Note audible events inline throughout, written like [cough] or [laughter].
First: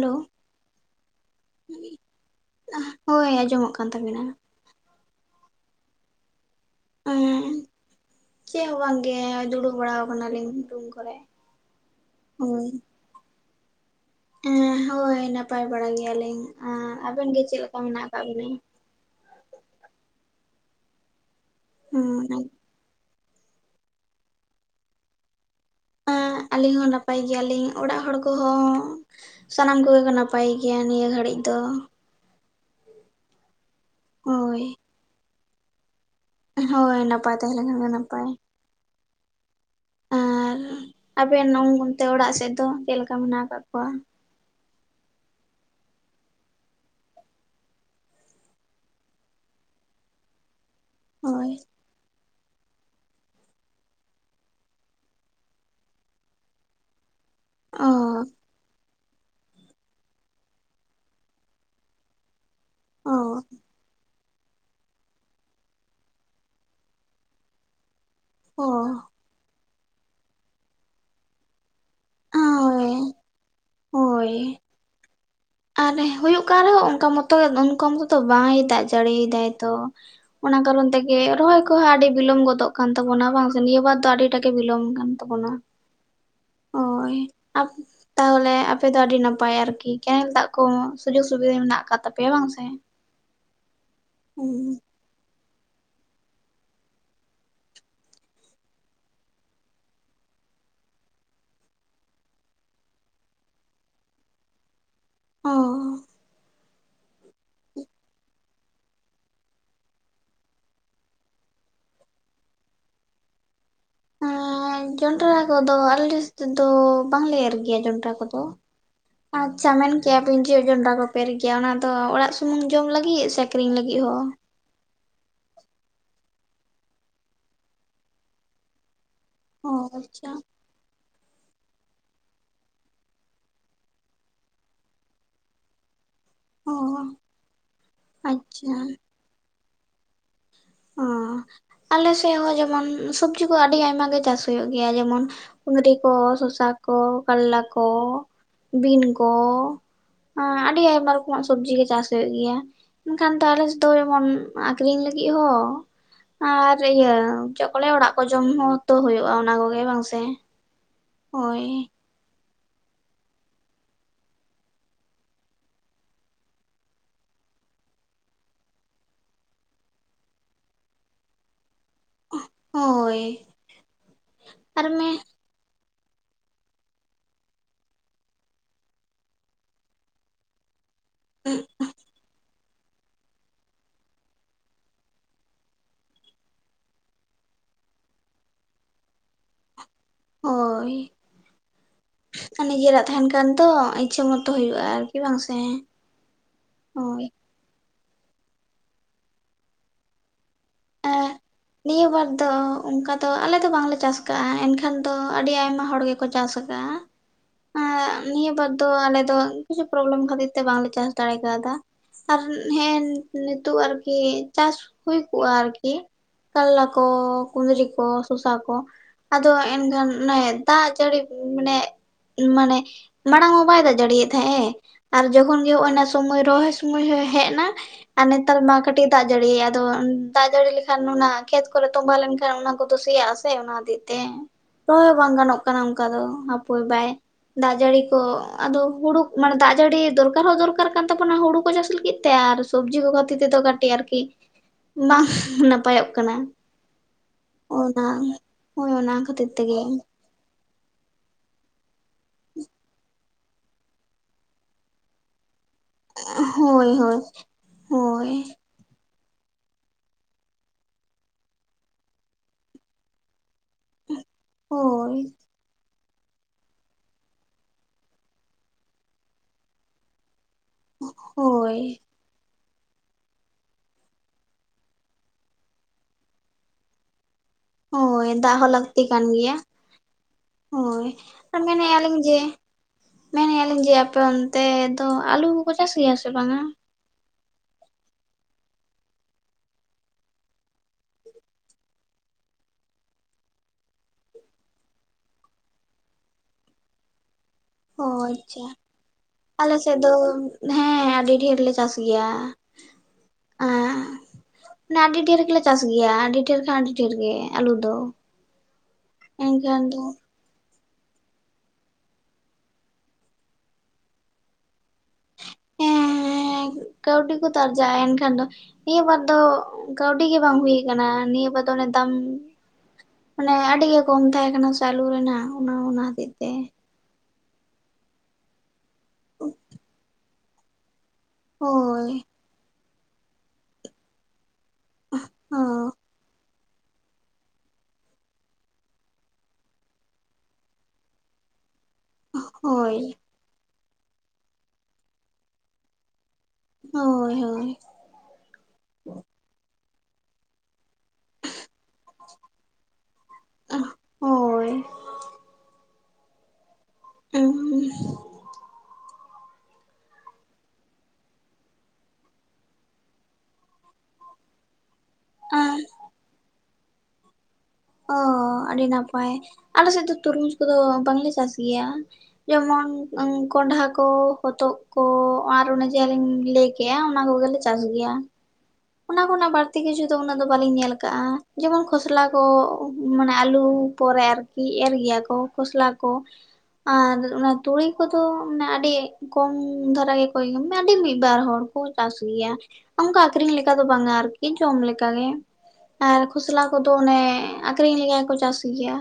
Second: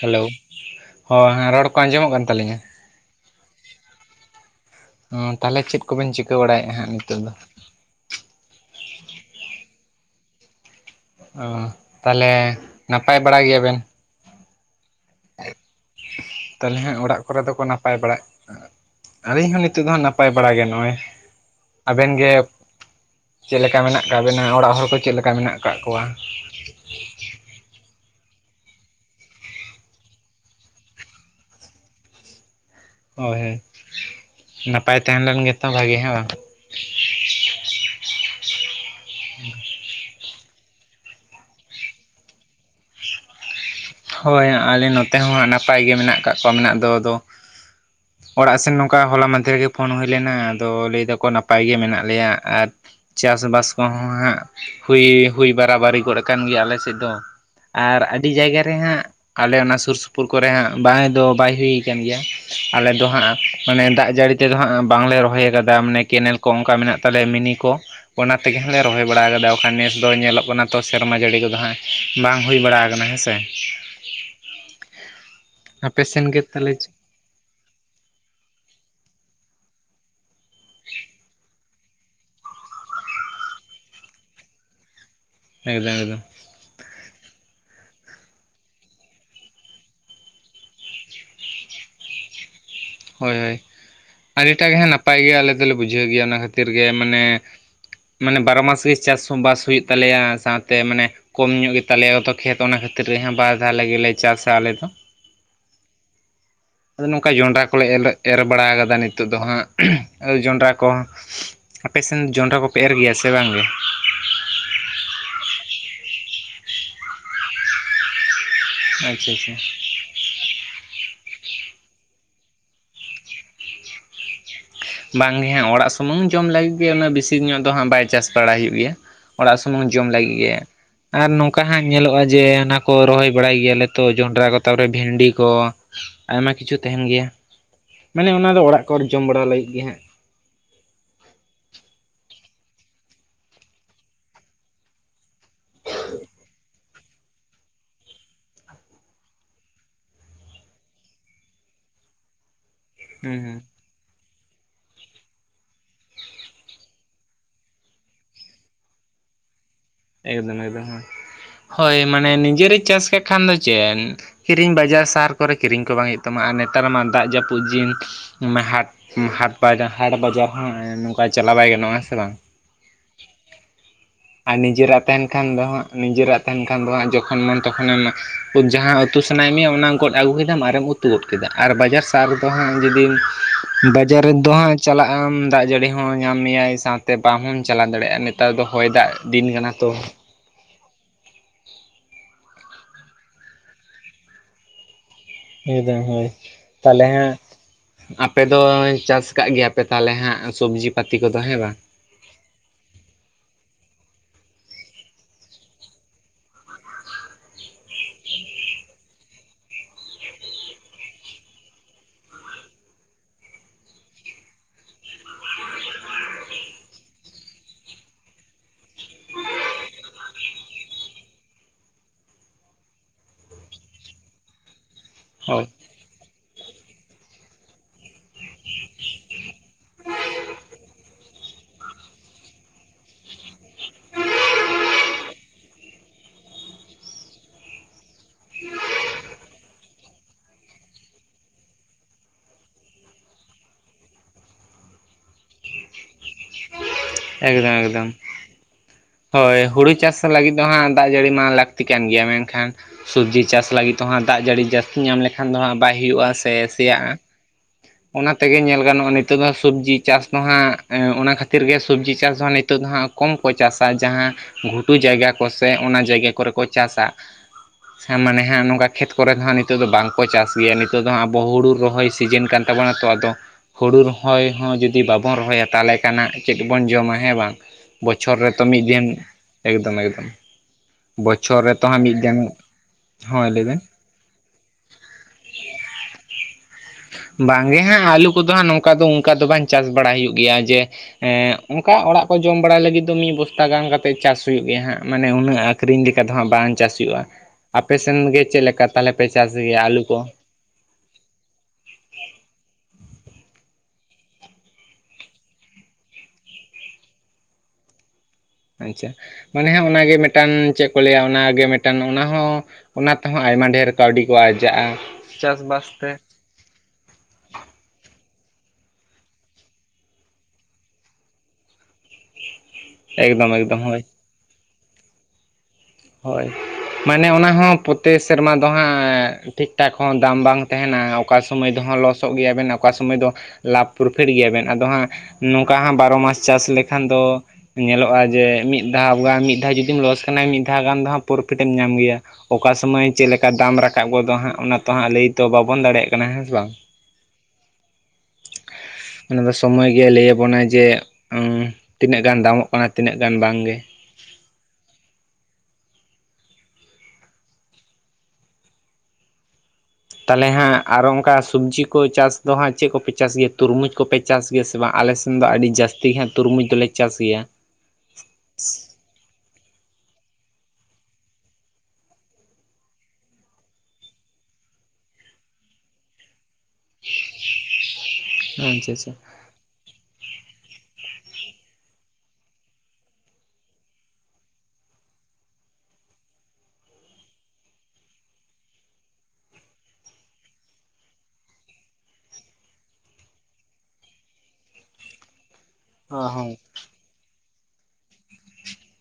Hello, ᱦᱚᱸ ᱦᱮᱸ, ᱨᱚᱲ ᱠᱚ ᱟᱸᱡᱚᱢᱚᱜ ᱠᱟᱱ ᱛᱟᱹᱞᱤᱧᱟ? ᱦᱳᱭ, ᱟᱸᱡᱚᱢᱚᱜ ᱠᱟᱱ ᱛᱟᱵᱤᱱᱟ᱾ ᱚ, ᱛᱟᱦᱞᱮ ᱪᱮᱫ ᱠᱚᱵᱮᱱ ᱪᱤᱠᱟᱹ ᱵᱟᱲᱟᱭᱮᱜᱼᱟ ᱦᱟᱸᱜ ᱱᱤᱛᱚᱝ ᱫᱚ? ᱪᱮᱜ ᱦᱚᱸ ᱵᱟᱝᱜᱮ ᱫᱩᱲᱩᱵ ᱵᱟᱲᱟᱣᱟᱠᱟᱱᱟᱞᱤᱧ ᱱᱤᱛᱳᱝ ᱫᱚ᱾ ᱚ, ᱛᱟᱞᱦᱮ ᱱᱟᱯᱟᱭ ᱵᱟᱲᱟ ᱜᱮᱭᱟᱵᱮᱱ? ᱦᱮᱸ, ᱦᱳᱭ, ᱱᱟᱯᱟᱭ ᱵᱟᱲᱟ ᱜᱮᱭᱟᱞᱤᱧ, ᱟᱻ ᱛᱟᱦᱚᱞᱮ ᱦᱟᱸᱜ ᱚᱲᱟᱜ ᱾ᱟᱵᱮᱱ ᱜᱮ ᱠᱚᱨᱮ ᱪᱮᱫ ᱫᱚᱠᱚ ᱞᱮᱠᱟ ᱱᱟᱯᱟᱭ ᱢᱮᱱᱟᱜ ᱟᱠᱟ ᱵᱟᱲᱟᱜ ᱵᱮᱱᱟ? ᱟᱹᱞᱤᱧ ᱦᱚᱸ ᱱᱤᱛᱚᱜ ᱫᱚ ᱱᱟᱯᱟᱭ ᱵᱟᱲᱟ ᱜᱮ ᱱᱚᱜᱼᱚᱭ, ᱟᱵᱮᱱ ᱦᱩᱸ ᱜᱮ? ᱪᱮᱫ ᱞᱮᱠᱟ ᱢᱮᱱᱟᱜ ᱠᱟᱜ ᱵᱮᱱᱟ? ᱚᱲᱟᱜ ᱦᱚᱲ ᱠᱚ ᱪᱮᱫ ᱞᱮᱠᱟ ᱢᱮᱱᱟᱜ ᱟᱠᱟᱜ ᱠᱚᱣᱟ? ᱟᱸ, ᱟᱹᱞᱤᱧ ᱦᱚᱸ ᱱᱟᱯᱟᱭ ᱜᱮᱭᱟᱞᱤᱧ, ᱚᱲᱟᱜ ᱦᱚᱲ ᱠᱚᱦᱚᱸ ᱥᱟᱱᱟᱢ ᱠᱚᱜᱮ ᱠᱚ ᱱᱟᱯᱟᱭ ᱜᱮᱭᱟ ᱱᱤᱭᱟᱹ ᱜᱷᱟᱹᱲᱤᱡ ᱫᱚ᱾ ᱦᱳᱭ ᱦᱳᱭ, ᱦᱳᱭ ᱱᱟᱯᱟᱭ ᱛᱟᱦᱮᱱ ᱞᱮᱱ ᱜᱮᱛᱚ ᱵᱷᱟᱜᱤ, ᱦᱮᱸ ᱵᱟᱝ? ᱦᱳᱭ, ᱱᱟᱯᱟᱭ ᱛᱟᱦᱮᱸᱞᱮᱠᱷᱟᱱ ᱜᱮ ᱱᱟᱯᱟᱭ᱾ ᱟᱨ ᱟᱵᱮᱱ ᱚᱱᱛᱮ ᱚᱲᱟᱜ ᱥᱮᱫ ᱫᱚ ᱪᱮᱫ ᱞᱮᱠᱟ ᱢᱮᱱᱟᱜ ᱟᱠᱟᱫ ᱠᱚᱣᱟ? ᱦᱳᱭ, ᱟᱞᱮ ᱱᱚᱛᱮ ᱦᱚᱸ ᱦᱟᱸᱜ ᱱᱟᱯᱟᱭ ᱜᱮ ᱢᱮᱱᱟᱜ ᱠᱟᱜ ᱠᱚᱣᱟ ᱢᱮᱱᱟᱜ ᱫᱚ, ᱟᱫᱚ ᱚᱲᱟᱜ ᱥᱮᱱ ᱱᱚᱝᱠᱟ ᱦᱚᱞᱟ ᱢᱟᱫᱷᱮᱨ ᱜᱮ ᱯᱷᱳᱱ ᱦᱩᱭ ᱞᱮᱱᱟ, ᱟᱫᱚ ᱞᱟᱹᱭ ᱫᱟᱠᱚ ᱦᱳᱭ ᱱᱟᱯᱟᱭ ᱜᱮ ᱢᱮᱱᱟᱜ ᱞᱮᱭᱟ ᱟᱨ ᱪᱟᱥᱵᱟᱥ ᱠᱚᱦᱚᱸ ᱦᱟᱸᱜ ᱦᱩᱭ ᱦᱩᱭ ᱵᱟᱨᱟᱵᱟᱨᱤ ᱜᱚᱫ ᱟᱠᱟᱱ ᱜᱮᱭᱟ ᱟᱞᱮ ᱥᱮᱫ ᱫᱚ᱾ ᱟᱨ ᱚ ᱟᱹᱰᱤ ᱡᱟᱭᱜᱟ ᱨᱮ ᱦᱟᱸᱜ ᱟᱞᱮ ᱚᱱᱟ ᱥᱩᱨ ᱥᱩᱯᱩᱨ ᱠᱚᱨᱮ ᱦᱟᱸᱜ ᱵᱟᱭ ᱫᱚ ᱵᱟᱭ ᱦᱩᱭ ᱟᱠᱟᱱ ᱜᱮᱭᱟ᱾ ᱟᱞᱮ ᱫᱚ ᱦᱟᱸᱜ ᱚ ᱢᱟᱱᱮ ᱫᱟᱜ ᱡᱟᱹᱲᱤ ᱛᱮ ᱫᱚ ᱦᱟᱸᱜ ᱵᱟᱝᱞᱮ ᱨᱚᱦᱚᱭ ᱟᱠᱟᱫᱟ ᱢᱟᱱᱮ ᱠᱮᱱᱮᱞ ᱠᱚ ᱚᱝᱠᱟ ᱢᱮᱱᱟᱜ ᱛᱟᱞᱮᱭᱟ ᱢᱤᱱᱤ ᱠᱚ᱾ ᱚᱱᱟ ᱛᱮᱜᱮ ᱦᱚᱸᱞᱮ ᱨᱚᱦᱚᱭ ᱚ ᱵᱟᱲᱟ ᱠᱟᱫᱟ᱾ ᱠᱷᱟᱱ ᱱᱮᱥ ᱫᱚ ᱧᱮᱞᱚᱜ ᱠᱟᱱᱟ ᱛᱚ ᱥᱮᱨᱢᱟ ᱡᱟᱹᱲᱤ ᱠᱚᱫᱚ ᱦᱟᱸᱜ ᱵᱟᱝ ᱦᱩᱭ ᱵᱟᱲᱟ ᱟᱠᱟᱱᱟ, ᱦᱳᱭ ᱦᱮᱸ ᱥᱮ? ᱦᱳᱭ, ᱟᱨ ᱟᱯᱮ ᱥᱮᱱ ᱜᱮ ᱦᱩᱭᱩᱜ ᱠᱟᱱ ᱛᱟᱦᱚᱞᱮ ᱨᱮᱦᱚᱸ ᱚᱱᱠᱟ ᱢᱚ ᱛᱚ [unintelligible] ᱠᱚ ᱫᱚ ᱵᱟᱭ ᱫᱟᱜ ᱡᱟᱹᱲᱤᱭ ᱫᱟᱭ ᱛᱚ ᱚᱱᱟ ᱠᱟᱨᱚᱱ ᱛᱮᱜ ᱨᱚᱦᱚᱭ ᱠᱚᱦᱚᱸ ᱟᱹᱰᱤ ᱵᱤᱞᱚᱢ ᱜᱚᱫᱚᱜ ᱠᱟᱱ ᱛᱟᱵᱚᱱᱟ ᱵᱟᱝᱥᱮ? ᱱᱤᱭᱟᱹ ᱵᱟᱨ ᱫᱚ ᱟᱹᱰᱤᱴᱟᱜ ᱜᱮ ᱵᱤᱞᱚᱢ ᱠᱟᱱ ᱛᱟᱵᱚᱱᱟ᱾ ᱮᱠᱫᱚᱢ ᱮᱠᱫᱚᱢ᱾ ᱦᱳᱭ [unintelligible] ᱛᱟᱦᱚᱞᱮ ᱟᱯᱮ ᱫᱚ ᱟᱹᱰᱤ ᱱᱟᱯᱟᱭ ᱟᱨᱠᱤ ᱠᱮᱱᱮᱞ ᱫᱟᱜ ᱠᱚ ᱥᱩᱡᱳᱜᱽ ᱥᱩᱵᱤᱫᱷᱟ ᱢᱮᱱᱟᱜ ᱟᱠᱟᱫ ᱛᱟᱯᱮᱭᱟ, ᱵᱟᱝ ᱥᱮ? ᱦᱳᱭ ᱦᱳᱭ, ᱟᱹᱰᱤᱴᱟ ᱜᱮ ᱦᱟᱸᱜ ᱱᱟᱯᱟᱭ ᱜᱮᱭᱟ, ᱟᱞᱮ ᱫᱚᱞᱮ ᱵᱩᱡᱷᱟᱹᱣ ᱜᱮᱭᱟ, ᱚᱱᱟ ᱠᱷᱟᱹᱛᱤᱨ ᱜᱮ ᱢᱟᱱᱮ ᱢᱟᱱᱮ ᱵᱟᱨᱚ ᱢᱟᱥ ᱜᱮ ᱪᱟᱥ ᱵᱟᱥ ᱦᱩᱭᱩᱜ ᱛᱟᱞᱮᱭᱟ, ᱥᱟᱶᱛᱮ ᱢᱟᱱᱮ ᱠᱚᱢ ᱧᱚᱜ ᱜᱮᱛᱟᱞᱮᱭᱟ ᱛᱚ ᱠᱷᱮᱛ ᱚᱱᱟ ᱠᱷᱟᱹᱛᱤᱨ ᱨᱮᱦᱚᱸ ᱵᱟᱨ ᱫᱷᱟᱹᱣ ᱟᱞᱮ ᱜᱮᱞᱮ ᱪᱟᱥᱟ ᱟᱞᱮ ᱫᱚ᱾ ᱚ ᱚᱱ ᱚᱝᱠᱟ ᱡᱚᱸᱰᱨᱟ ᱠᱚᱞᱮ ᱮᱨ, ᱮᱨ ᱵᱟᱲᱟ ᱠᱟᱫᱟ ᱱᱤᱛᱚᱜ ᱫᱚ ᱦᱟᱸᱜ, ᱟᱹ ᱡᱚᱸᱰᱨᱟ ᱠᱚ ᱟᱯᱮ ᱥᱮᱱ ᱡᱚᱸᱰᱨᱟ ᱠᱚᱯᱮ ᱮᱨ ᱜᱮᱭᱟ ᱥᱮ ᱵᱟᱝᱜᱮ ᱮᱸᱻ ᱡᱚᱸᱰᱨᱟ ᱠᱚᱫᱚ ᱟᱞᱮ ᱥᱮᱫᱚ ᱵᱟᱝᱞᱮ ᱮᱨ ᱜᱮᱭᱟ ᱡᱚᱸᱰᱨᱟ ᱠᱚᱫᱚ᱾ ᱟᱪᱪᱷᱟ ᱢᱮᱱ ᱟᱯᱮ [unintelligible] ᱡᱚᱸᱰᱨᱟ ᱠᱚ ᱯᱮ ᱮᱨ ᱜᱮᱭᱟ ᱚᱱᱟ ᱫᱚ ᱚᱲᱟᱜ ᱥᱩᱢᱩᱝ ᱡᱚᱢ ᱞᱟᱹᱜᱤᱫ ᱥᱮ ᱟᱠᱷᱟᱨᱤᱧ ᱞᱟᱹᱜᱤᱫ ᱦᱚᱸ ᱵᱟᱝᱜᱮ ᱦᱟᱸᱜ ᱚᱲᱟᱜ ᱥᱩᱢᱩᱝ ᱡᱚᱢ ᱞᱟᱹᱜᱤᱫ ᱜᱮ ᱩᱱᱟᱹᱜ ᱵᱤᱥᱤ ᱧᱚᱜ ᱫᱚ ᱦᱟᱸᱜ ᱵᱟᱭ ᱪᱟᱥ ᱵᱟᱲᱟᱭ ᱦᱩᱭᱩᱜ ᱜᱮᱭᱟ᱾ ᱚᱲᱟᱜ ᱚ ᱥᱩᱢᱩᱝ ᱡᱚᱢ ᱟᱪᱪᱷᱟ ᱞᱟᱹᱜᱤᱫ ᱜᱮ᱾ ᱟᱨ ᱱᱚᱝᱠᱟ ᱦᱟᱸᱜ ᱧᱮᱞᱚᱜᱼᱟ ᱡᱮ ᱚᱱᱟ ᱠᱚ ᱨᱚᱦᱚᱭ ᱵᱟᱲᱟᱭ ᱜᱮᱭᱟᱞᱮ ᱛᱚ ᱡᱚᱸᱰᱨᱟ ᱠᱚ, ᱛᱟᱨᱯᱚᱨᱮ ᱵᱷᱮᱱᱰᱤ ᱠᱚ᱾ ᱟᱭᱢᱟ ᱚ ᱠᱤᱪᱷᱩ ᱛᱟᱦᱮᱱ ᱜᱮᱭᱟ ᱢᱟᱱᱮ ᱚᱱᱟ ᱫᱚ ᱟᱪᱪᱷᱟ ᱚᱲᱟᱜ ᱠᱚ ᱨᱮ ᱡᱚᱢ ᱵᱟᱲᱟ ᱞᱟᱹᱜᱤᱫ ᱜᱮ ᱦᱟᱸᱜ᱾ ᱚᱸ ᱟᱞᱮ ᱥᱮᱫ ᱦᱚᱸ ᱡᱮᱢᱚᱱ ᱥᱚᱵᱽᱡᱤ ᱠᱚ ᱟᱹᱰᱤ ᱟᱭᱢᱟ ᱜᱮ ᱪᱟᱥ ᱦᱩᱭᱩᱜ ᱜᱮᱭᱟ᱾ ᱡᱮᱢᱚᱱ ᱠᱩᱸᱫᱽᱨᱤ ᱠᱚ, ᱥᱚᱥᱟ ᱠᱚ, ᱠᱟᱞᱞᱟ ᱠᱚ, ᱵᱤᱢ ᱠᱚ᱾ ᱟᱸᱻ ᱟᱹᱰᱤ ᱟᱭᱢᱟ ᱨᱚᱠᱚᱢᱟᱜ ᱥᱚᱵᱽᱡᱤ ᱜᱮ ᱪᱟᱥ ᱦᱩᱭᱩᱜ ᱜᱮᱭᱟ, ᱢᱮᱱᱱᱠᱷᱟᱱ ᱦᱩᱸ ᱫᱚ ᱦᱩᱸ ᱟᱞᱮ ᱥᱮᱫ ᱫᱚ ᱡᱮᱢᱚᱱ ᱟᱠᱷᱨᱤᱧ ᱞᱟᱹᱜᱤᱫ ᱮᱦᱚ ᱟᱨ ᱤᱭᱟᱹ ᱪᱮᱫ ᱠᱚ ᱞᱮᱭᱟ ᱚᱲᱟᱜ ᱠᱚ ᱡᱚᱢ ᱦᱚᱸ ᱛᱚ ᱦᱳᱭᱳᱜᱼᱟ ᱚᱱᱟ ᱠᱚᱜᱮ ᱵᱟᱝ ᱥᱮ? ᱮᱠᱫᱚᱢ ᱮᱠᱫᱚᱢ ᱦᱳᱭ ᱢᱟᱱᱮ ᱱᱤᱡᱮᱨᱮᱡ ᱪᱟᱥ ᱠᱟᱜ ᱠᱷᱟᱱ ᱫᱚ ᱪᱮᱫ ᱠᱤᱨᱤᱧ ᱵᱟᱡᱟᱨ ᱥᱟᱨ ᱠᱚᱨᱮ ᱠᱤᱨᱤᱧ ᱠᱚ ᱵᱟᱝ ᱦᱩᱭᱩᱜ ᱛᱟᱢᱟ ᱟᱨ ᱱᱮᱛᱟᱨ ᱢᱟ ᱫᱟᱜ ᱡᱟᱹᱯᱩᱫ ᱡᱤᱱ᱾ ᱚᱱᱟ ᱦᱟᱴ, ᱦᱟᱴ ᱵᱟ ᱦᱟᱴ ᱵᱟᱡᱟᱨ ᱦᱚᱸ ᱱᱚᱝᱠᱟ ᱪᱟᱞᱟᱣ ᱵᱟᱭ ᱜᱟᱱᱚᱜᱼᱟ ᱥᱮ ᱵᱟᱝ ᱦᱳᱭᱻ ᱟᱨ ᱚᱱᱮ ᱮᱱᱠᱷᱟᱱ ᱫᱚ ᱦᱟᱸᱜ ᱱᱤᱡᱮᱨᱟᱜ ᱛᱟᱦᱮᱱ ᱠᱷᱟᱱ ᱫᱚ ᱦᱟᱸᱜ ᱡᱚᱠᱷᱚᱱ ᱢᱚᱱ ᱛᱚᱠᱷᱚᱱᱮᱢ ᱡᱟᱦᱟᱸ ᱩᱛᱩ ᱥᱟᱱᱟᱭᱮᱫ ᱢᱮᱭᱟ ᱚᱱᱟ ᱜᱚᱫ ᱟᱹᱜᱩ ᱠᱮᱫᱟᱢ ᱟᱨᱮᱢ ᱩᱛᱩ ᱜᱚᱫ ᱠᱮᱫᱟ ᱟᱨ ᱵᱟᱡᱟᱨ ᱥᱟᱨ ᱨᱮᱫᱚ ᱦᱟᱸᱜ ᱡᱩᱫᱤᱢ ᱵᱟᱡᱟᱨ ᱨᱮ ᱫᱚ ᱦᱟᱸᱜ ᱪᱟᱞᱟᱜ ᱟᱢ ᱫᱟᱜ ᱡᱟᱹᱲᱤ ᱦᱚᱸ ᱧᱟᱢ ᱢᱮᱭᱟᱭ ᱥᱟᱶᱛᱮ ᱵᱟ ᱦᱚᱸᱢ ᱪᱟᱞᱟᱣ ᱫᱟᱲᱮᱭᱟᱜᱼᱟ ᱱᱤᱛ ᱱᱮᱛᱟᱨ ᱫᱚ ᱦᱚᱭ ᱫᱟᱜ ᱫᱤᱱ ᱠᱟᱱᱟ ᱛᱚ᱾ ᱦᱳᱭ, ᱱᱤᱡᱮᱨᱟᱜ ᱛᱟᱦᱮᱱ ᱠᱷᱟᱱ ᱫᱚ ᱤᱪᱪᱷᱟᱹ ᱢᱚᱛᱚ ᱦᱩᱭᱩᱜᱼᱟ ᱟᱨ [unintelligible] ᱦᱳᱭ ᱛᱟᱞᱦᱮ ᱦᱟᱸᱜ ᱟᱯᱮ ᱫᱚ ᱪᱟᱥ ᱠᱟᱜ ᱜᱮᱭᱟᱯᱮ ᱛᱟᱞᱦᱮ ᱦᱟᱸᱜ ᱥᱚᱵᱽᱡᱤ ᱯᱟᱹᱛᱤ ᱮᱸᱜ ᱠᱚᱫᱚ ᱦᱮᱸ ᱵᱟᱝ? ᱱᱤᱭᱟᱹ ᱵᱟᱨ ᱫᱚ ᱚᱱᱠᱟ ᱫᱚ ᱟᱞᱮ ᱫᱚ ᱵᱟᱝᱞᱮ ᱪᱟᱥ ᱟᱠᱟᱜᱼᱟ ᱮᱱᱠᱷᱟᱱ ᱫᱚ ᱟᱹᱰᱤ ᱟᱭᱢᱟ ᱦᱚᱲ ᱜᱮᱠᱚ ᱪᱟᱥ ᱠᱟᱜ-ᱟ᱾ [inaudible] ᱮᱸᱜ ᱱᱤᱭᱟᱹ ᱵᱟᱨ ᱫᱚ ᱟᱞᱮ ᱫᱚ ᱠᱤᱪᱷᱩ ᱯᱨᱚᱵᱽᱞᱮᱢ ᱠᱷᱟᱹᱛᱤᱨ ᱛᱮ ᱵᱟᱝᱞᱮ ᱪᱟᱥ ᱫᱟᱲᱮ ᱠᱟᱣᱫᱟ᱾ ᱟᱨ ᱱᱮᱜ-ᱮ ᱱᱤᱛᱳᱜ ᱟᱨᱠᱤ ᱪᱟᱥ ᱦᱩᱭ ᱠᱚᱜᱼᱟ ᱟᱨᱠᱤ ᱠᱟᱞᱞᱟ ᱠᱚ, ᱠᱩᱸᱫᱽᱨᱤ ᱠᱚ, ᱥᱚᱥᱟ ᱠᱚ ᱟᱫᱚ ᱮᱱᱠᱷᱟᱱ ᱚᱱᱮ ᱫᱟᱜ ᱡᱟᱹᱲᱤ ᱢᱟᱱᱮ ᱢᱟᱱᱮ ᱢᱟᱲᱟᱝ ᱢᱟ ᱵᱟᱭ ᱫᱟᱜ ᱡᱟᱲᱤᱭᱮᱫ ᱛᱟᱦᱮᱸᱜ, ᱟᱨ ᱡᱚᱠᱷᱚᱱ ᱦᱳᱭ ᱜᱮ ᱱᱚᱜ-ᱚᱭ ᱱᱮᱥ ᱥᱚᱢᱚᱭ ᱨᱚᱦᱚᱭ ᱥᱩᱢᱚᱭ ᱦᱚᱸᱭ ᱦᱮᱡ ᱮᱱᱟ ᱟᱨ ᱱᱮᱛᱟᱨ ᱢᱟ ᱠᱟᱹᱴᱤᱡ ᱫᱟᱜ ᱡᱟᱹᱲᱤᱭ ᱟᱫᱚ ᱫᱟᱜ ᱡᱟᱹᱲᱤ ᱞᱮᱠᱷᱟᱱ ᱚᱱᱟ ᱠᱷᱮᱛ ᱠᱚᱨᱮ ᱛᱳᱸᱵᱟ ᱞᱮᱱ ᱠᱷᱟᱱ ᱚᱱᱟ ᱠᱚᱫᱚ ᱥᱮᱭᱟ ᱟᱥ ᱥᱮ ᱚᱱᱟ ᱦᱚᱛᱮᱡ ᱛᱮ ᱨᱚᱦᱚᱭ ᱦᱚᱸ ᱵᱟᱝ ᱜᱟᱱᱚᱜ ᱠᱟᱱᱟ ᱚᱱᱠᱟ ᱫᱚ ᱦᱟᱯᱟ. ᱭ ᱵᱟᱭ ᱫᱟᱜ ᱡᱟᱹᱲᱤ ᱠᱚ ᱟᱫᱚ ᱦᱩᱲᱩ ᱢᱟᱱᱮ ᱫᱟᱜ ᱡᱟᱹᱲᱤ ᱫᱚᱨᱠᱟᱨ ᱦᱚᱸ ᱫᱚᱨᱠᱟᱨ ᱠᱟᱱ ᱛᱟᱵᱚᱱᱟ ᱦᱩᱲᱩ ᱠᱚ ᱪᱟᱥ ᱞᱟᱹᱜᱤᱫ ᱛᱮ ᱟᱨ ᱥᱚᱵᱽᱡᱤ ᱠᱚ ᱠᱷᱟ. ᱛᱤᱨ ᱛᱮ ᱫᱚ ᱠᱟ. ᱴᱤᱡ ᱟᱨᱠᱤ ᱵᱟᱝ ᱱᱟᱯᱟᱭᱚᱜ ᱠᱟᱱᱟ ᱾ ᱮᱠᱫᱚᱢ - ᱮᱠᱫᱚᱢ ᱦᱳᱭ ᱚᱱᱟ ᱠᱷᱟᱹᱛᱤᱨ ᱦᱳᱭ ᱛᱮᱜᱮ ᱦᱩᱲᱩ ᱪᱟᱥ ᱞᱟᱹᱜᱤᱫ ᱫᱚ ᱦᱟᱸᱜ ᱫᱟᱜ ᱡᱟᱹᱲᱤ ᱢᱟ ᱞᱟᱹᱠᱛᱤ ᱠᱟᱱ ᱜᱮᱭᱟ ᱢᱮᱱᱠᱷᱟᱱ ᱥᱚᱵᱽᱡᱤ ᱪᱟᱥ ᱞᱟᱹᱜᱤᱫ ᱛᱮᱦᱚᱸ ᱫᱟᱜ ᱡᱟᱹᱲᱤ ᱡᱟᱹᱥᱛᱤ ᱧᱟᱢ ᱞᱮᱠᱷᱟᱱ ᱫᱚ ᱦᱟᱸᱜ ᱵᱟᱭᱼᱼ ᱦᱩᱭᱩᱜᱼᱟ ᱥᱮ ᱦᱳᱭ ᱥᱮᱭᱟᱜᱼᱟ ᱦᱳᱭ ᱦᱳᱭ ᱚᱱᱟ ᱛᱮᱜᱮ ᱧᱮᱞ ᱜᱟᱱᱚᱜ-ᱟ ᱱᱤᱛᱼᱼ ᱱᱤᱛᱚᱜ ᱫᱚ ᱥᱚᱵᱽᱡᱤ ᱪᱟᱥᱫᱚ ᱦᱟᱸᱜ ᱚᱱᱟ ᱠᱷᱟᱹᱛᱤᱨ ᱜᱮ ᱥᱚᱵᱽᱡᱤ ᱪᱟᱥᱫᱚ ᱱᱤᱛᱚᱜ ᱫᱚ ᱦᱟᱸᱜ ᱠᱚᱢ ᱠᱚ ᱪᱟᱥᱟ ᱡᱟᱦᱟᱸ ᱜᱷᱩᱴᱩ ᱦᱳᱭ ᱡᱟᱭᱜᱟ ᱠᱚᱼᱼ ᱥᱮ ᱚᱱᱟ ᱡᱟᱭᱜᱟ ᱠᱚᱨᱮ ᱠᱚ ᱪᱟᱥᱟ, ᱢᱟᱱᱮ ᱦᱟᱸᱜ ᱱᱚᱝᱠᱟ ᱠᱷᱮᱛ ᱠᱚᱨᱮ ᱫᱚ ᱦᱟᱸᱜᱼᱼ ᱱᱤᱛᱚᱜ ᱫᱚ ᱵᱟᱝᱠᱚ ᱪᱟᱥ ᱜᱮᱭᱟ, ᱱᱤᱛᱚᱜ ᱫᱚ ᱦᱟᱸᱜ ᱟᱵᱚ ᱦᱩᱲᱩ ᱦᱳᱭ ᱨᱚᱦᱚᱭᱼᱼ ᱥᱤᱡᱮᱱ ᱠᱟᱱ ᱛᱟᱵᱚᱱᱟ ᱛᱚ ᱟᱫᱚ ᱦᱩᱲᱩ ᱨᱚᱦᱚᱭ ᱦᱚᱸ ᱡᱩᱫᱤ ᱵᱟᱵᱚᱱ ᱨᱚᱦᱚᱭᱟ ᱛᱟᱦᱚᱞᱮ ᱠᱷᱟᱱᱟᱜ ᱪᱮᱫ ᱵᱚᱱ ᱡᱚᱢᱟ ᱦᱮᱸ ᱵᱟᱝ ᱦᱳᱭ ᱵᱚᱪᱷᱚᱨ ᱫᱟᱜ ᱨᱮᱛᱚ ᱦᱚᱸ ᱢᱤᱫ ᱞᱟᱹᱠᱛᱤ ᱫᱤᱱ ᱠᱟᱱ ᱜᱮᱭᱟ ᱮᱠᱫᱚᱢ-ᱮᱠᱫᱚᱢᱼᱼ ᱦᱳᱭ ᱵᱚᱪᱷᱚᱨ ᱟᱨ ᱨᱮᱛᱚ ᱢᱮᱱᱮᱫᱼᱟ ᱦᱟᱸᱜ ᱢᱤᱫ ᱞᱤᱧ ᱫᱤᱱ ᱡᱮ ᱢᱮᱱᱮᱫᱼᱟ ᱞᱤᱧ ᱡᱮ ᱟᱯᱮ ᱚᱱᱛᱮ ᱫᱚ ᱟᱹᱞᱩ ᱠᱚᱠᱚ ᱪᱟᱥ ᱜᱮᱭᱟ ᱥᱮ ᱵᱟᱝᱟ? ᱵᱟᱝᱜᱮ ᱦᱟᱸᱜ ᱟ. ᱞᱩ ᱠᱚᱫᱚ ᱦᱟᱸᱜ ᱱᱚᱝᱠᱟ ᱫᱚ ᱚᱱᱠᱟ ᱫᱚ ᱵᱟᱝ ᱪᱟᱥ ᱵᱟᱲᱟ ᱦᱩᱭᱩᱜ ᱜᱮᱭᱟ ᱡᱮᱼᱼ ᱮᱸ ᱚᱱᱠᱟ ᱚᱲᱟᱜ ᱠᱚ ᱡᱚᱢ ᱵᱟᱲᱟ ᱞᱟᱹᱜᱤᱫ ᱫᱚ ᱢᱤᱫ ᱵᱚᱥᱛᱟ ᱜᱟᱱ ᱠᱟᱛᱮᱜ ᱪᱟᱥ ᱦᱩᱭᱩᱜ ᱜᱮᱭᱟ ᱦᱟᱸᱜ ᱢᱟᱱᱮ ᱩᱱᱟᱹᱜᱼᱼ ᱟᱹᱠᱷᱨᱤᱧ ᱞᱮᱠᱟ ᱫᱚ ᱦᱟᱸᱜ ᱵᱟᱝ ᱪᱟᱥ ᱦᱩᱭᱩᱜᱼᱟ ᱟᱯᱮ ᱚ ᱥᱮᱱ ᱜᱮ ᱪᱮᱫ ᱟᱪᱪᱷᱟ ᱞᱮᱠᱟ ᱛᱟᱦᱚᱞᱮ ᱯᱮ ᱪᱟᱥ ᱟᱞᱮ ᱜᱮᱭᱟ ᱥᱮᱫ ᱟᱹᱞᱩ ᱫᱚ ᱠᱚ? ᱦᱮᱸ ᱟᱹᱰᱤ ᱰᱷᱮᱨ ᱞᱮ ᱪᱟᱥ ᱜᱮᱭᱟ᱾ ᱟᱹᱰᱤ ᱰᱷᱮᱨ ᱜᱮᱞᱮ ᱪᱟᱥ ᱜᱮᱭᱟ ᱟᱹᱰᱤ ᱰᱷᱮᱨ ᱠᱷᱟᱱ ᱟᱹᱰᱤ ᱰᱷᱮᱨ ᱜᱮ ᱟ. ᱞᱩ ᱫᱚ ᱾ ᱟᱪᱷᱟ ᱢᱟᱱᱮ ᱦᱮᱸ ᱚᱱᱟᱜᱮ ᱢᱤᱫᱼᱼ ᱢᱤᱫᱴᱟᱱ ᱪᱮᱫ ᱠᱚ ᱞᱟᱹᱭᱟ ᱚᱱᱟᱜᱮ ᱢᱤᱫᱴᱟᱝ ᱚᱱᱟ ᱦᱚᱸ ᱚᱱᱟ ᱛᱮᱦᱚᱸ ᱟᱭᱢᱟ ᱰᱷᱮᱨ ᱠᱟᱹᱣᱰᱤ ᱠᱚ ᱟᱨᱡᱟᱜᱼᱟ ᱾ ᱪᱟᱥᱵᱟᱥ ᱛᱮ᱾ ᱦᱮᱸ ᱠᱟᱹᱣᱰᱤ ᱠᱚᱫᱚ ᱟᱨᱡᱟᱼᱟ ᱮᱱᱠᱷᱟᱱ ᱫᱚᱼᱼ ᱱᱤᱭᱟᱹ ᱵᱟᱨ ᱫᱚ ᱠᱟᱹᱣᱰᱤ ᱜᱮ ᱵᱟᱝ ᱦᱩᱭ ᱟᱠᱟᱱᱟ ᱱᱤᱭᱟᱹ ᱵᱟᱨ ᱫᱚ ᱚᱱᱮ ᱫᱟᱢᱼᱼ ᱮᱠᱫᱚᱢ ᱢᱟᱱᱮ ᱮᱠᱫᱚᱢ ᱟᱹᱰᱤ ᱜᱮ ᱦᱳᱭ ᱠᱚᱢ ᱛᱟᱦᱮᱸᱠᱟᱱᱟ ᱥᱮ ᱟᱹᱞᱩ ᱨᱮᱱᱟᱜ ᱚᱱᱟ, ᱚᱱᱟ ᱦᱚᱛᱮᱡ ᱦᱳᱭ ᱛᱮ᱾ ᱢᱟᱱᱮ ᱚᱱᱟ ᱦᱚᱸ ᱯᱚᱛᱮ ᱥᱮᱨᱢᱟ ᱫᱚ ᱦᱟᱸᱜ ᱴᱷᱤᱠ ᱴᱷᱟᱠ ᱦᱚᱸ ᱫᱟᱢ ᱵᱟᱝᱼᱼ ᱛᱟᱦᱮᱱᱟ ᱚᱠᱟ ᱥᱩᱢᱚᱭ ᱫᱚᱦ ᱦᱳᱭ ᱞᱚᱥᱚᱜ ᱜᱮᱭᱟᱵᱱ ᱚᱠᱟ ᱥᱚᱢᱚᱭ ᱫᱚ ᱞᱟᱵᱷ ᱯᱨᱚᱯᱷᱤᱴ ᱜᱮᱭᱟᱵᱱ᱾ ᱟᱫᱚ ᱦᱟᱸᱜ ᱦᱳᱭ ᱱᱚᱝᱠᱟ ᱦᱟᱸᱜ ᱵᱟᱨᱚ ᱢᱟᱥᱼᱼ ᱪᱟᱥ ᱞᱮᱠᱷᱟᱱ ᱫᱚ ᱧᱮᱞᱚᱜᱼᱟ ᱡᱮ ᱢᱤᱫ ᱫᱷᱟᱣ ᱜᱟᱱ ᱢᱤᱫ ᱫᱷᱟᱣ ᱡᱩᱫᱤᱢ ᱞᱚᱥ ᱠᱷᱟᱱᱮᱢ ᱢᱤᱫ ᱫᱷᱟᱼᱼ ᱫᱷᱟᱣ ᱜᱟᱱ ᱫᱚ ᱦᱟᱸᱜ ᱯᱨᱚᱯᱷᱤᱴ ᱮᱢ ᱧᱟᱢ ᱜᱮᱭᱟ ᱚᱠᱟ ᱦᱳᱭ ᱥᱚᱢᱚᱭ ᱪᱮᱫ ᱞᱮᱠᱟᱼᱼ ᱞᱮᱠᱟ ᱫᱟᱢ ᱨᱟᱠᱟᱵ ᱜᱚᱫᱚᱜ ᱟᱦᱟᱸᱜ ᱚᱱᱟ ᱛᱚᱦᱟᱸᱜ ᱞᱟᱹᱭ ᱛᱚ ᱵᱟᱵᱚᱱ ᱫᱟᱲᱮᱭᱟᱜ ᱠᱟᱱᱟ ᱦᱮᱸ ᱥᱮ ᱵᱟᱝ᱾ ᱦᱳᱭ-ᱦᱳᱭ ᱾ ᱚᱱᱟ ᱫᱚ ᱥᱚᱢᱚᱭ ᱜᱮ ᱞᱟᱹᱭᱟᱵᱚᱱᱟᱭ ᱡᱮᱼᱼ ᱩᱸ ᱛᱤᱱᱟᱹᱜ ᱜᱟᱱ ᱫᱟᱢᱚᱜ ᱠᱟᱱᱟ ᱛᱤᱱᱟᱹᱜ ᱜᱟᱱ ᱵᱟᱝᱜᱮ? ᱦᱳᱭ ᱾ ᱦᱩᱸ᱾ ᱛᱟᱦᱚᱞᱮ ᱦᱟᱸᱜ ᱟᱨᱚ ᱚᱱᱠᱟ ᱥᱚᱵᱽᱡᱤ ᱠᱚ ᱪᱟᱥ ᱫᱚ ᱦᱟᱸᱜ ᱪᱮᱫ ᱠᱚᱯᱮ ᱪᱟᱥ ᱜᱮᱭᱟ ᱛᱩᱨᱢᱩᱡᱽ ᱠᱚᱯᱮᱼᱼ ᱪᱟᱥ ᱜᱮᱭᱟ ᱥᱮ ᱵᱟᱝ ᱟᱞᱮ ᱥᱮᱱ ᱫᱚ ᱟᱹᱰᱤ ᱟᱨ ᱡᱟᱹᱥᱛᱤ ᱜᱮ ᱦᱟᱸᱜ ᱛᱩᱨᱢᱩᱡᱽ ᱫᱚᱞᱮ ᱪᱟᱥ ᱜᱮᱭᱟ ᱾ ᱚ ᱟᱹᱰᱤ ᱱᱟᱯᱟᱭ ᱟᱞᱮ ᱥᱮᱫ ᱫᱚ ᱛᱩᱨᱢᱩᱡᱽ ᱠᱚᱫᱚ ᱵᱟᱝᱞᱮ ᱪᱟᱥ ᱜᱮᱭᱟ ᱾ ᱡᱮᱢᱚᱱ ᱠᱚᱸᱰᱷᱟ ᱠᱚ ᱦᱚᱛᱚᱫ ᱠᱚ ᱟᱨ ᱚᱱᱮ ᱡᱮᱧ ᱞᱟᱹᱭ ᱠᱮᱫ᱾ ᱠᱮᱼᱟ ᱚᱱᱟ ᱠᱚᱜᱮᱞᱮ ᱪᱟᱥ ᱜᱮᱭᱟ ᱾ ᱟᱪᱷᱟ-ᱟᱪᱷᱟ᱾ ᱚᱱᱟ ᱵᱟᱹᱲᱛᱤ ᱠᱤᱪᱷᱩ ᱫᱚ ᱩᱱᱟᱹᱜ ᱫᱚ ᱵᱟᱟᱹᱞᱤᱧ ᱧᱮᱞ ᱟᱠᱟᱜᱼᱟ ᱡᱮᱢᱚᱱ ᱠᱷᱚᱥᱞᱟ ᱠᱚ ᱢᱟᱱᱮ ᱟᱞᱩ ᱯᱚᱨᱮ ᱟᱨᱠᱤ ᱠᱤ ᱮᱨ ᱜᱮᱭᱟ ᱠᱚ ᱠᱷᱚᱥᱞᱟ ᱠᱚᱼᱼ ᱟᱨ ᱚᱱᱟ ᱛᱩᱲᱤ ᱠᱚᱫᱚ ᱢᱟᱱᱮ ᱟᱹᱰᱤ ᱠᱚᱢ ᱫᱷᱟᱨᱟ ᱜᱮᱠᱚ ᱢᱟᱱᱮ ᱟᱹᱰᱤ ᱢᱤᱫ ᱵᱟᱨ ᱦᱚᱲ᱾ ᱠᱚ ᱪᱟᱥ ᱜᱮᱭᱟ ᱟᱱᱠᱟ ᱟᱠᱷᱨᱤᱧ ᱞᱮᱠᱟ ᱫᱚ ᱵᱟᱝᱟ ᱟᱨᱠᱤ ᱡᱚᱢ ᱞᱮᱠᱟᱜ ᱜᱮ, ᱚ ᱟᱨ ᱦᱚᱸ ᱠᱷᱚᱥᱞᱟ ᱠᱚᱫᱚ ᱚᱱᱮ ᱟᱠᱷᱨᱤᱧ ᱞᱮ ᱞᱮᱠᱟ ᱠᱚ ᱪᱟᱥ ᱜᱮᱭᱟ᱾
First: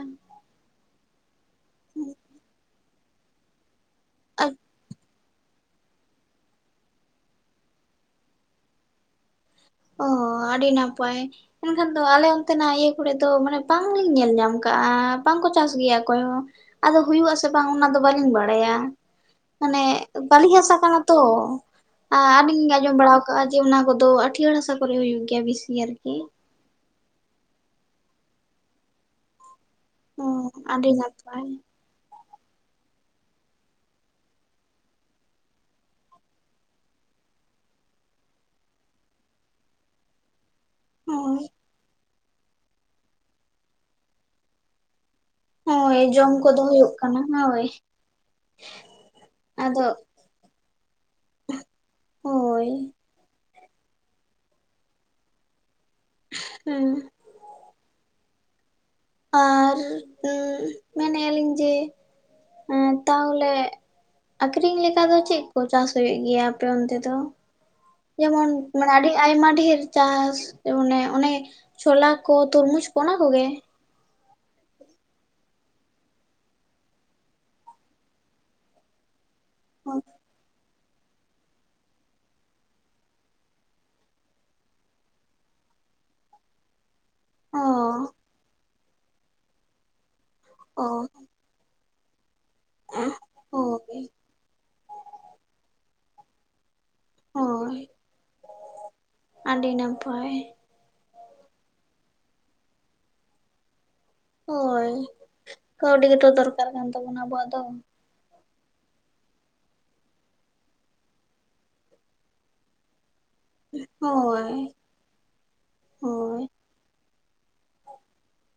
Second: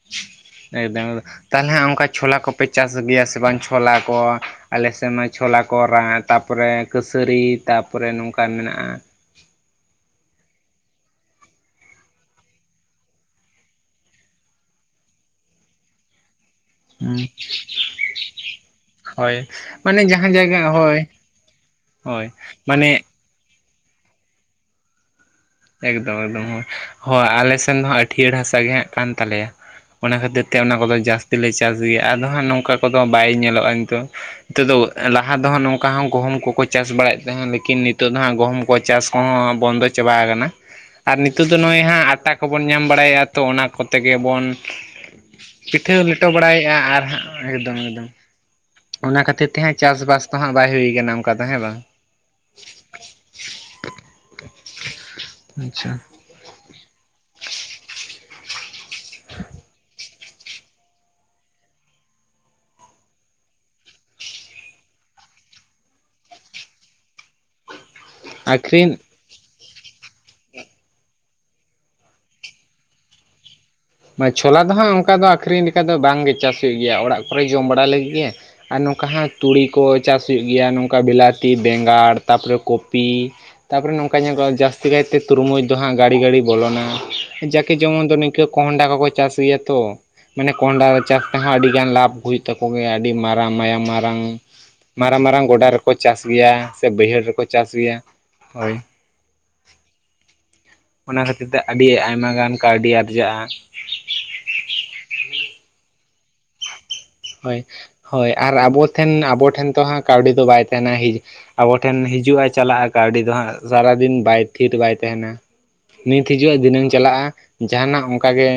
ᱮᱠᱫᱚᱢ ᱛᱟᱦᱞᱮ ᱦᱮᱜ ᱚᱱᱠᱟ ᱪᱷᱳᱞᱟ ᱠᱚᱯᱮ ᱪᱟᱥ ᱜᱮᱭᱟ ᱥᱮ ᱵᱟᱝ? ᱪᱷᱚᱞᱟ ᱠᱚ ᱟᱞᱮᱥᱮᱫ ᱢᱟ ᱪᱷᱚᱞᱟ ᱠᱚ ᱨᱟᱜ ᱛᱟᱯᱚᱨᱮ ᱠᱟᱹᱥᱟᱹᱨᱤ ᱛᱟᱯᱚᱨᱮ ᱱᱚᱝᱠᱟ ᱢᱮᱱᱟᱜᱼᱟ ᱚᱻ ᱟᱹᱰᱤ ᱱᱟᱯᱟᱭ᱾ ᱮᱱᱠᱷᱟᱱ ᱫᱚ ᱟᱞᱮ ᱚᱱᱛᱮᱱᱟᱜ ᱤᱭᱟᱹ ᱠᱚᱨᱮ ᱫᱚ ᱢᱟᱱᱮ ᱵᱟᱝᱞᱤᱧ ᱧᱮᱞ ᱧᱟᱢ ᱠᱟᱜᱼᱟ ᱵᱟᱝᱠᱚ ᱪᱟᱥ ᱜᱮᱭᱟ ᱚᱠᱚᱭ ᱦᱚᱸ᱾ ᱟᱫᱚ ᱦᱩᱭᱩᱜ ᱟᱥᱮ ᱵᱟᱝ ᱚᱱᱟᱫᱚ ᱵᱟᱟᱹᱞᱤᱧ ᱵᱟᱲᱟᱭᱟ᱾ ᱦᱳᱭ ᱢᱟᱱᱮ ᱡᱟᱦᱟᱸ ᱵᱟᱹᱞᱤ ᱡᱟᱭᱜᱟ ᱦᱟᱥᱟ ᱠᱟᱱᱟ ᱦᱳᱭ ᱛᱚ ᱦᱳᱭ ᱟᱹᱰᱤᱧ ᱟᱸᱡᱚᱢ ᱢᱟᱱᱮ ᱵᱟᱲᱟ ᱠᱟᱜᱼᱟ ᱡᱮ ᱚᱱᱟ ᱠᱚᱫᱚ ᱟᱴᱤᱭᱟᱹᱲᱥᱟ ᱠᱚᱨᱮ ᱦᱩᱭᱩᱜ ᱜᱮᱭᱟ ᱵᱤᱥ ᱮᱠᱫᱚᱢ ᱮᱠᱫᱚᱢ ᱦᱳᱭ ᱦᱳᱭ ᱟᱞᱮ ᱥᱮᱱ ᱫᱚ ᱦᱟᱸᱜ ᱟᱹᱴᱭᱟᱹᱲ ᱦᱟᱥᱟ ᱜᱮ ᱦᱟᱸᱜ ᱠᱟᱱ ᱛᱟᱞᱮᱭᱟ᱾ ᱚᱱᱟ ᱚ ᱠᱷᱟᱹᱛᱤᱨ ᱛᱮ ᱚᱱᱟ ᱟᱹᱰᱤ ᱠᱚᱫᱚ ᱡᱟᱹᱥᱛᱤ ᱱᱟᱯᱟᱭ ᱞᱮ ᱪᱟᱥ ᱜᱮᱭᱟ, ᱟᱫᱚ ᱦᱟᱸᱜ ᱱᱚᱝᱠᱟ ᱠᱚᱫᱚ ᱵᱟᱭ ᱧᱮᱞᱚᱜᱼᱟ ᱱᱤᱛᱚᱜ᱾ ᱱᱤᱛᱚᱜ ᱫᱚ ᱞᱟᱦᱟ ᱫᱚ ᱦᱟᱸᱜ ᱱᱚᱝᱠᱟ ᱦᱚᱸ ᱜᱚᱦᱩᱢ ᱠᱚᱠᱚ ᱪᱟᱥ ᱵᱟᱲᱟᱭᱮᱫ ᱛᱟᱦᱮᱸᱫ, ᱞᱮᱠᱤᱱ ᱱᱤᱛᱚᱜᱜ ᱫᱚ ᱦᱟᱸᱜ ᱜᱚᱦᱩᱢ ᱠᱚ ᱪᱟᱥ ᱠᱚᱦᱚᱸ ᱵᱚᱱᱫᱚ ᱪᱟᱵᱟ ᱟᱠᱟᱱᱟ᱾ ᱟᱨ ᱦᱳᱭ ᱱᱤᱛᱚᱜ ᱫᱚ ᱱᱚᱜᱼᱚᱭ ᱦᱟᱸᱜ ᱟᱴᱟ ᱠᱚᱵᱚᱱ ᱧᱟᱢ ᱵᱟᱲᱟᱭᱟ ᱛᱚ ᱚᱱᱟ ᱠᱚᱛᱮ ᱜᱮ ᱵᱚᱱ ᱯᱤᱴᱷᱟᱹ ᱦᱳᱭ ᱞᱮᱴᱚ ᱡᱚᱢ ᱠᱚᱫᱚ ᱵᱟᱲᱟᱭᱮᱫᱼᱟ ᱦᱩᱭᱩᱜ ᱟᱨ ᱠᱟᱱᱟ ᱦᱟᱸᱜ ᱦᱳᱭ ᱮᱠᱫᱚᱢ ᱮᱠᱫᱚᱢ, ᱚᱱᱟ ᱠᱷᱟᱹᱛᱤᱨ ᱛᱮ ᱦᱟᱸᱜ ᱟᱫᱚ ᱪᱟᱥᱵᱟᱥ ᱛᱚ ᱦᱟᱸᱜ ᱵᱟᱭ ᱦᱩᱭᱟᱠᱟᱱᱟ ᱚᱱᱠᱟ ᱫᱚ ᱦᱮᱸ ᱵᱟᱝ? ᱦᱳᱭ᱾ ᱟᱪᱪᱷᱟ᱾ [unintelligible] ᱟᱨ ᱢᱮᱱᱮᱜᱼᱟ ᱞᱤᱧ ᱡᱮ ᱮᱸ ᱛᱟᱦᱚᱞᱮ ᱟᱠᱷᱨᱤᱧ ᱞᱮᱠᱟ ᱫᱚ ᱪᱮᱜ ᱠᱚ ᱪᱟᱥ ᱦᱳᱭᱳᱜ ᱜᱮᱭᱟ ᱟᱯᱮ ᱚᱱᱛᱮ ᱫᱚ? ᱡᱮᱢᱚᱱ ᱢᱟᱱᱮ ᱟᱠᱷᱨᱤᱧ ᱟᱹᱰᱤ ᱟᱭᱢᱟ ᱰᱷᱮᱨ ᱪᱟᱥ ᱚᱱᱮ ᱚᱱᱮ ᱪᱷᱚᱞᱟ ᱠᱚ ᱛᱳᱨᱢᱩᱡᱽ ᱠᱚ ᱚᱱᱟ ᱠᱚᱜᱮ? ᱵᱟ ᱪᱷᱳᱞᱟ ᱫᱚ ᱦᱟᱸᱜ ᱚᱝᱠᱟ ᱫᱚ ᱟᱹᱷᱨᱤᱧ ᱞᱮᱠᱟ ᱫᱚ ᱵᱟᱝᱜᱮ ᱪᱟᱥ ᱦᱩᱭᱩᱜ ᱜᱮᱭᱟ ᱚᱲᱟᱜ ᱠᱚᱨᱮ ᱡᱚᱢ ᱵᱟᱲᱟ ᱞᱟᱹᱜᱤᱜ ᱜᱮ᱾ ᱟᱨ ᱱᱚᱝᱠᱟ ᱦᱟᱸᱜ ᱛᱩᱲᱤ ᱠᱚ ᱪᱟᱥ ᱦᱩᱭᱩᱜ ᱜᱮᱭᱟ ᱱᱚᱝᱠᱟ ᱵᱤᱞᱟᱹᱛᱤ ᱵᱮᱸᱜᱟᱲ ᱛᱟᱨᱯᱚᱨᱮ ᱠᱚᱯᱤ ᱛᱟᱯᱚᱨᱮ ᱱᱚᱝᱠᱟ ᱧᱮᱜᱚᱜᱼᱟ ᱡᱟᱹᱥᱛᱤ ᱠᱟᱭᱛᱮ ᱛᱩᱨᱢᱩᱡᱽ ᱫᱚ ᱦᱟᱸᱜ ᱜᱟᱹᱤ ᱜᱟᱹᱲᱤ ᱵᱚᱞᱚᱱᱟ᱾ ᱚ ᱡᱟᱠᱮ ᱡᱮᱢᱚᱱ ᱫᱚ ᱱᱤᱝᱠᱟᱹ ᱠᱚᱸᱰᱷᱟ ᱠᱚᱠᱚ ᱪᱟᱥ ᱜᱮᱭᱟ ᱛᱚ ᱢᱟᱱᱮ ᱚ ᱠᱚᱸᱰᱷᱟ ᱪᱟᱥ ᱛᱮᱦᱚᱸ ᱟᱹᱰᱤᱜᱟᱱ ᱞᱟᱵᱷ ᱦᱩᱭᱩᱜ ᱛᱟᱠᱚ ᱜᱮᱭᱟ ᱟᱹᱰᱤ ᱢᱟᱨᱟᱝ ᱢᱟᱭᱟᱢ ᱦᱳᱭ ᱢᱟᱨᱟᱝ ᱢᱟᱨᱟᱝ ᱢᱟᱨᱟᱝ ᱜᱚᱰᱟ ᱨᱮᱠᱚ ᱠᱚ ᱪᱟᱥ ᱜᱮᱭᱟ᱾ ᱛᱮ ᱵᱟᱹᱭᱦᱟᱹᱲ ᱨᱮᱠᱚ ᱪᱟᱥ ᱦᱳᱭ ᱜᱮᱭᱟ ᱦᱳᱭ᱾ ᱟᱹᱰᱤ ᱱᱟᱯᱟᱭ ᱚᱱᱟ ᱠᱷᱟᱹᱛᱤᱨ ᱛᱮ ᱟᱹᱰᱤ ᱟᱭᱢᱟ ᱜᱟᱱ ᱠᱟᱹᱣᱰᱤ ᱟᱨᱡᱟᱜᱼᱟ᱾ ᱦᱳᱭ᱾ ᱠᱟᱹᱣᱰᱤ ᱜᱮᱛᱚ ᱫᱚᱠᱟᱨ ᱠᱟᱱ ᱛᱟᱵᱚᱱᱟ ᱟᱵᱚ᱾ ᱦᱳᱭ ᱦᱳᱭ ᱟᱨ ᱟᱵᱚ ᱴᱷᱮᱱ ᱟᱵᱚ ᱴᱷᱮᱱ ᱛᱚ ᱦᱟᱸᱜ ᱠᱟᱹᱣᱰᱤ ᱫᱚ ᱵᱟᱭ ᱛᱟᱦᱮᱱᱟ, ᱦᱤᱡ ᱟᱵᱚ ᱴᱷᱮᱱ ᱦᱤᱡᱩᱜᱼᱟ ᱪᱟᱞᱟᱜᱼᱟ ᱠᱟᱹᱣᱰᱤ ᱫᱚ ᱦᱟᱸᱜ᱾ ᱥᱟᱨᱟᱫᱤᱱ ᱵᱟᱭ ᱦᱳᱭ ᱛᱷᱤᱨ ᱵᱟᱭ ᱛᱟᱦᱮᱱᱟ, ᱱᱤᱛ ᱦᱳᱭ ᱦᱤᱡᱩᱜᱼᱟ ᱫᱷᱤᱱᱟᱹᱝ ᱪᱟᱞᱟᱜᱼᱟ᱾ ᱡᱟᱦᱟᱱᱟᱜ ᱚᱝᱠᱟ ᱜᱮ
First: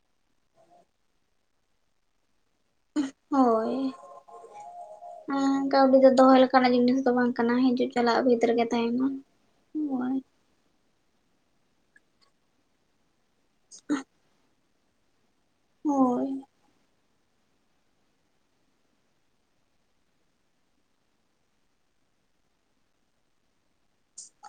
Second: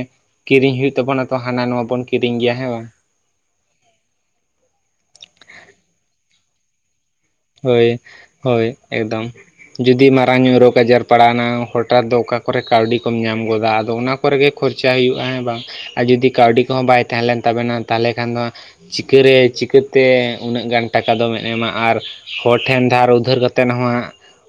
ᱠᱤᱨᱤᱧ ᱦᱩᱭᱩᱜ ᱛᱟᱵᱚᱱᱟ, ᱛᱚ ᱦᱟᱱᱟ ᱱᱚᱣᱟ ᱵᱚᱱ ᱠᱤᱨᱤᱧ ᱜᱮᱭᱟ ᱦᱮᱸ ᱵᱟᱝ? ᱦᱳᱭ ᱠᱟᱹᱣᱰᱤ ᱫᱚ ᱫᱚᱦᱚ ᱞᱮᱠᱟᱱᱟᱜ ᱡᱤᱱᱤᱥ ᱫᱚ ᱵᱟᱝ ᱠᱟᱱᱟ ᱦᱳᱭ ᱦᱤᱡᱩᱜ ᱪᱟᱞᱟᱜ ᱵᱷᱤᱛ ᱨᱮᱜᱮ ᱦᱳᱭ ᱛᱟᱦᱮᱱᱟ ᱮᱠᱫᱚᱢ ᱡᱩᱫᱤ ᱦᱳᱭ ᱢᱟᱨᱟᱝ ᱧᱚᱜ ᱨᱳᱜᱽ ᱟᱡᱟᱨ ᱯᱟᱲᱟᱣᱱᱟ ᱦᱚᱴᱟᱛ ᱫᱚ ᱚᱠᱟ ᱠᱚᱨᱮ ᱠᱟᱹᱣᱰᱤ ᱠᱚᱢ ᱧᱟᱢ ᱜᱚᱫᱟ? ᱟᱫᱚ ᱚᱱᱟ ᱠᱚᱨᱮ ᱜᱮ ᱠᱷᱚᱨᱪᱟᱭ ᱦᱩᱭᱩᱜᱼᱟ ᱦᱮᱸ ᱵᱟᱝ ᱟᱨ ᱡᱩᱫᱤ ᱦᱳᱭ ᱠᱟᱹᱣᱰᱤ ᱠᱚᱦᱚᱸ ᱵᱟᱭ ᱛᱮᱦᱮᱸ ᱞᱮᱱ ᱛᱟᱵᱮᱱᱟ ᱛᱟᱦᱚᱞᱮ ᱠᱷᱟᱱ ᱫᱚ ᱪᱤᱠᱟᱹᱨᱮ ᱪᱤᱠᱟᱹᱛᱮ ᱩᱱᱟᱹᱜ ᱜᱟᱱ ᱴᱟᱠᱟ ᱫᱚᱢᱮᱱ ᱮᱢᱟ ᱟᱨ ᱦᱚᱨ ᱴᱷᱮᱱ ᱫᱷᱟᱨ ᱩᱫᱷᱟᱹᱨ ᱠᱟᱛᱮᱫ ᱦᱚᱸ ᱦᱟᱸᱜ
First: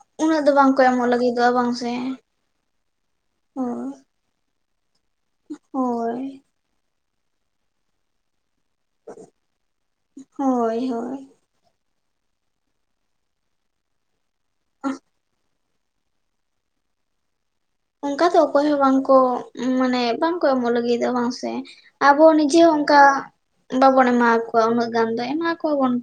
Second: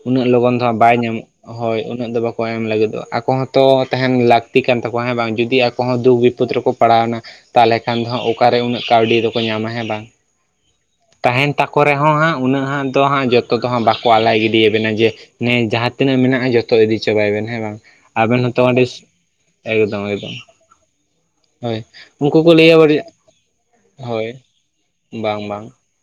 ᱩᱱᱟᱹᱜ ᱞᱚᱜᱚᱱ ᱫᱚ ᱦᱟᱸᱜ ᱵᱟᱝᱠᱚ ᱵᱟᱭ ᱮᱢᱚᱜ ᱧᱟᱢᱚᱜ ᱞᱟᱹᱜᱤᱫᱚᱜᱼᱟ ᱵᱟᱝ ᱦᱳᱭ ᱥᱮ ᱩᱱᱟᱹᱜ ᱫᱚ ᱵᱟ ᱠᱚ ᱮᱢ ᱞᱟᱹᱜᱤᱫᱚᱜᱼᱟ, ᱟᱠᱚ ᱦᱚᱸᱛᱚ ᱦᱳᱭ ᱛᱟᱦᱮᱱ ᱞᱟᱹᱠ ᱛᱤ ᱠᱟᱱ ᱛᱟᱠᱚᱣᱟ ᱦᱮᱸ ᱵᱟᱝ ᱡᱩᱫᱤ ᱟᱠᱚ ᱦᱚᱸ ᱫᱩᱠ ᱦᱳᱭ ᱵᱤᱯᱚᱫᱽ ᱨᱮᱠᱚ ᱯᱟᱲᱟᱣᱱᱟ ᱛᱟᱦᱚᱞᱮ ᱠᱷᱟᱱ ᱫᱚ ᱦᱚᱸᱜ ᱚᱠᱟᱨᱮ ᱩᱱᱟᱹᱜ ᱠᱟᱹᱣᱰᱤ ᱫᱚᱠᱚ ᱧᱟᱢᱟ ᱦᱮᱸ ᱵᱟᱝ? ᱦᱳᱭ ᱦᱳᱭ ᱛᱟᱦᱮᱱ ᱛᱟᱠᱚ ᱨᱮᱦᱚᱸ ᱦᱟᱸᱜ ᱩᱱᱟᱹᱜ ᱦᱟᱸᱜ ᱫᱚ ᱦᱟᱸᱜ ᱡᱚᱛᱚ ᱫᱚ ᱦᱟᱸᱜ ᱵᱟᱠᱚ ᱟᱞᱟᱭ ᱜᱤᱰᱤᱭᱟᱵᱮᱱᱟ ᱡᱮ ᱱᱮ ᱡᱟᱦᱟᱸ ᱛᱤᱱᱟᱹᱜ ᱢᱮᱱᱟᱜᱼᱟ ᱡᱷᱚᱛᱚ ᱤᱫᱤᱭ ᱪᱟᱵᱟᱭ ᱵᱮᱱ ᱦᱮᱸ ᱵᱟᱝ᱾ ᱚᱝᱠᱟ ᱫᱚ ᱟᱵᱮᱱ ᱦᱚᱸᱛᱚ ᱚᱠᱚᱭ ᱦᱚᱸ ᱟᱹᱰᱤ ᱵᱟᱝᱠᱚ, ᱢᱟᱱᱮ ᱮᱠᱫᱚᱢ ᱮᱠᱫᱚᱢ ᱵᱟᱝᱠᱚ ᱮᱢᱚᱜ ᱞᱟᱹᱜᱤᱫᱟ ᱵᱟᱝ ᱥᱮ᱾ ᱦᱳᱭ ᱟᱵᱚ ᱩᱱᱠᱩ ᱠᱚ ᱱᱤᱡᱮ ᱦᱚᱸ ᱞᱟᱹᱭᱟ ᱚᱝᱠᱟ ᱵᱟᱹᱲᱤᱡ ᱵᱟᱵᱚᱱ ᱦᱳᱭ ᱮᱢᱟᱠᱚᱣᱟ ᱩᱱᱟᱹᱜ ᱜᱟᱱ ᱫᱚ ᱵᱟᱝ ᱵᱟᱝ ᱮᱢᱟᱣᱟᱠᱚᱣᱟ ᱵᱚᱱ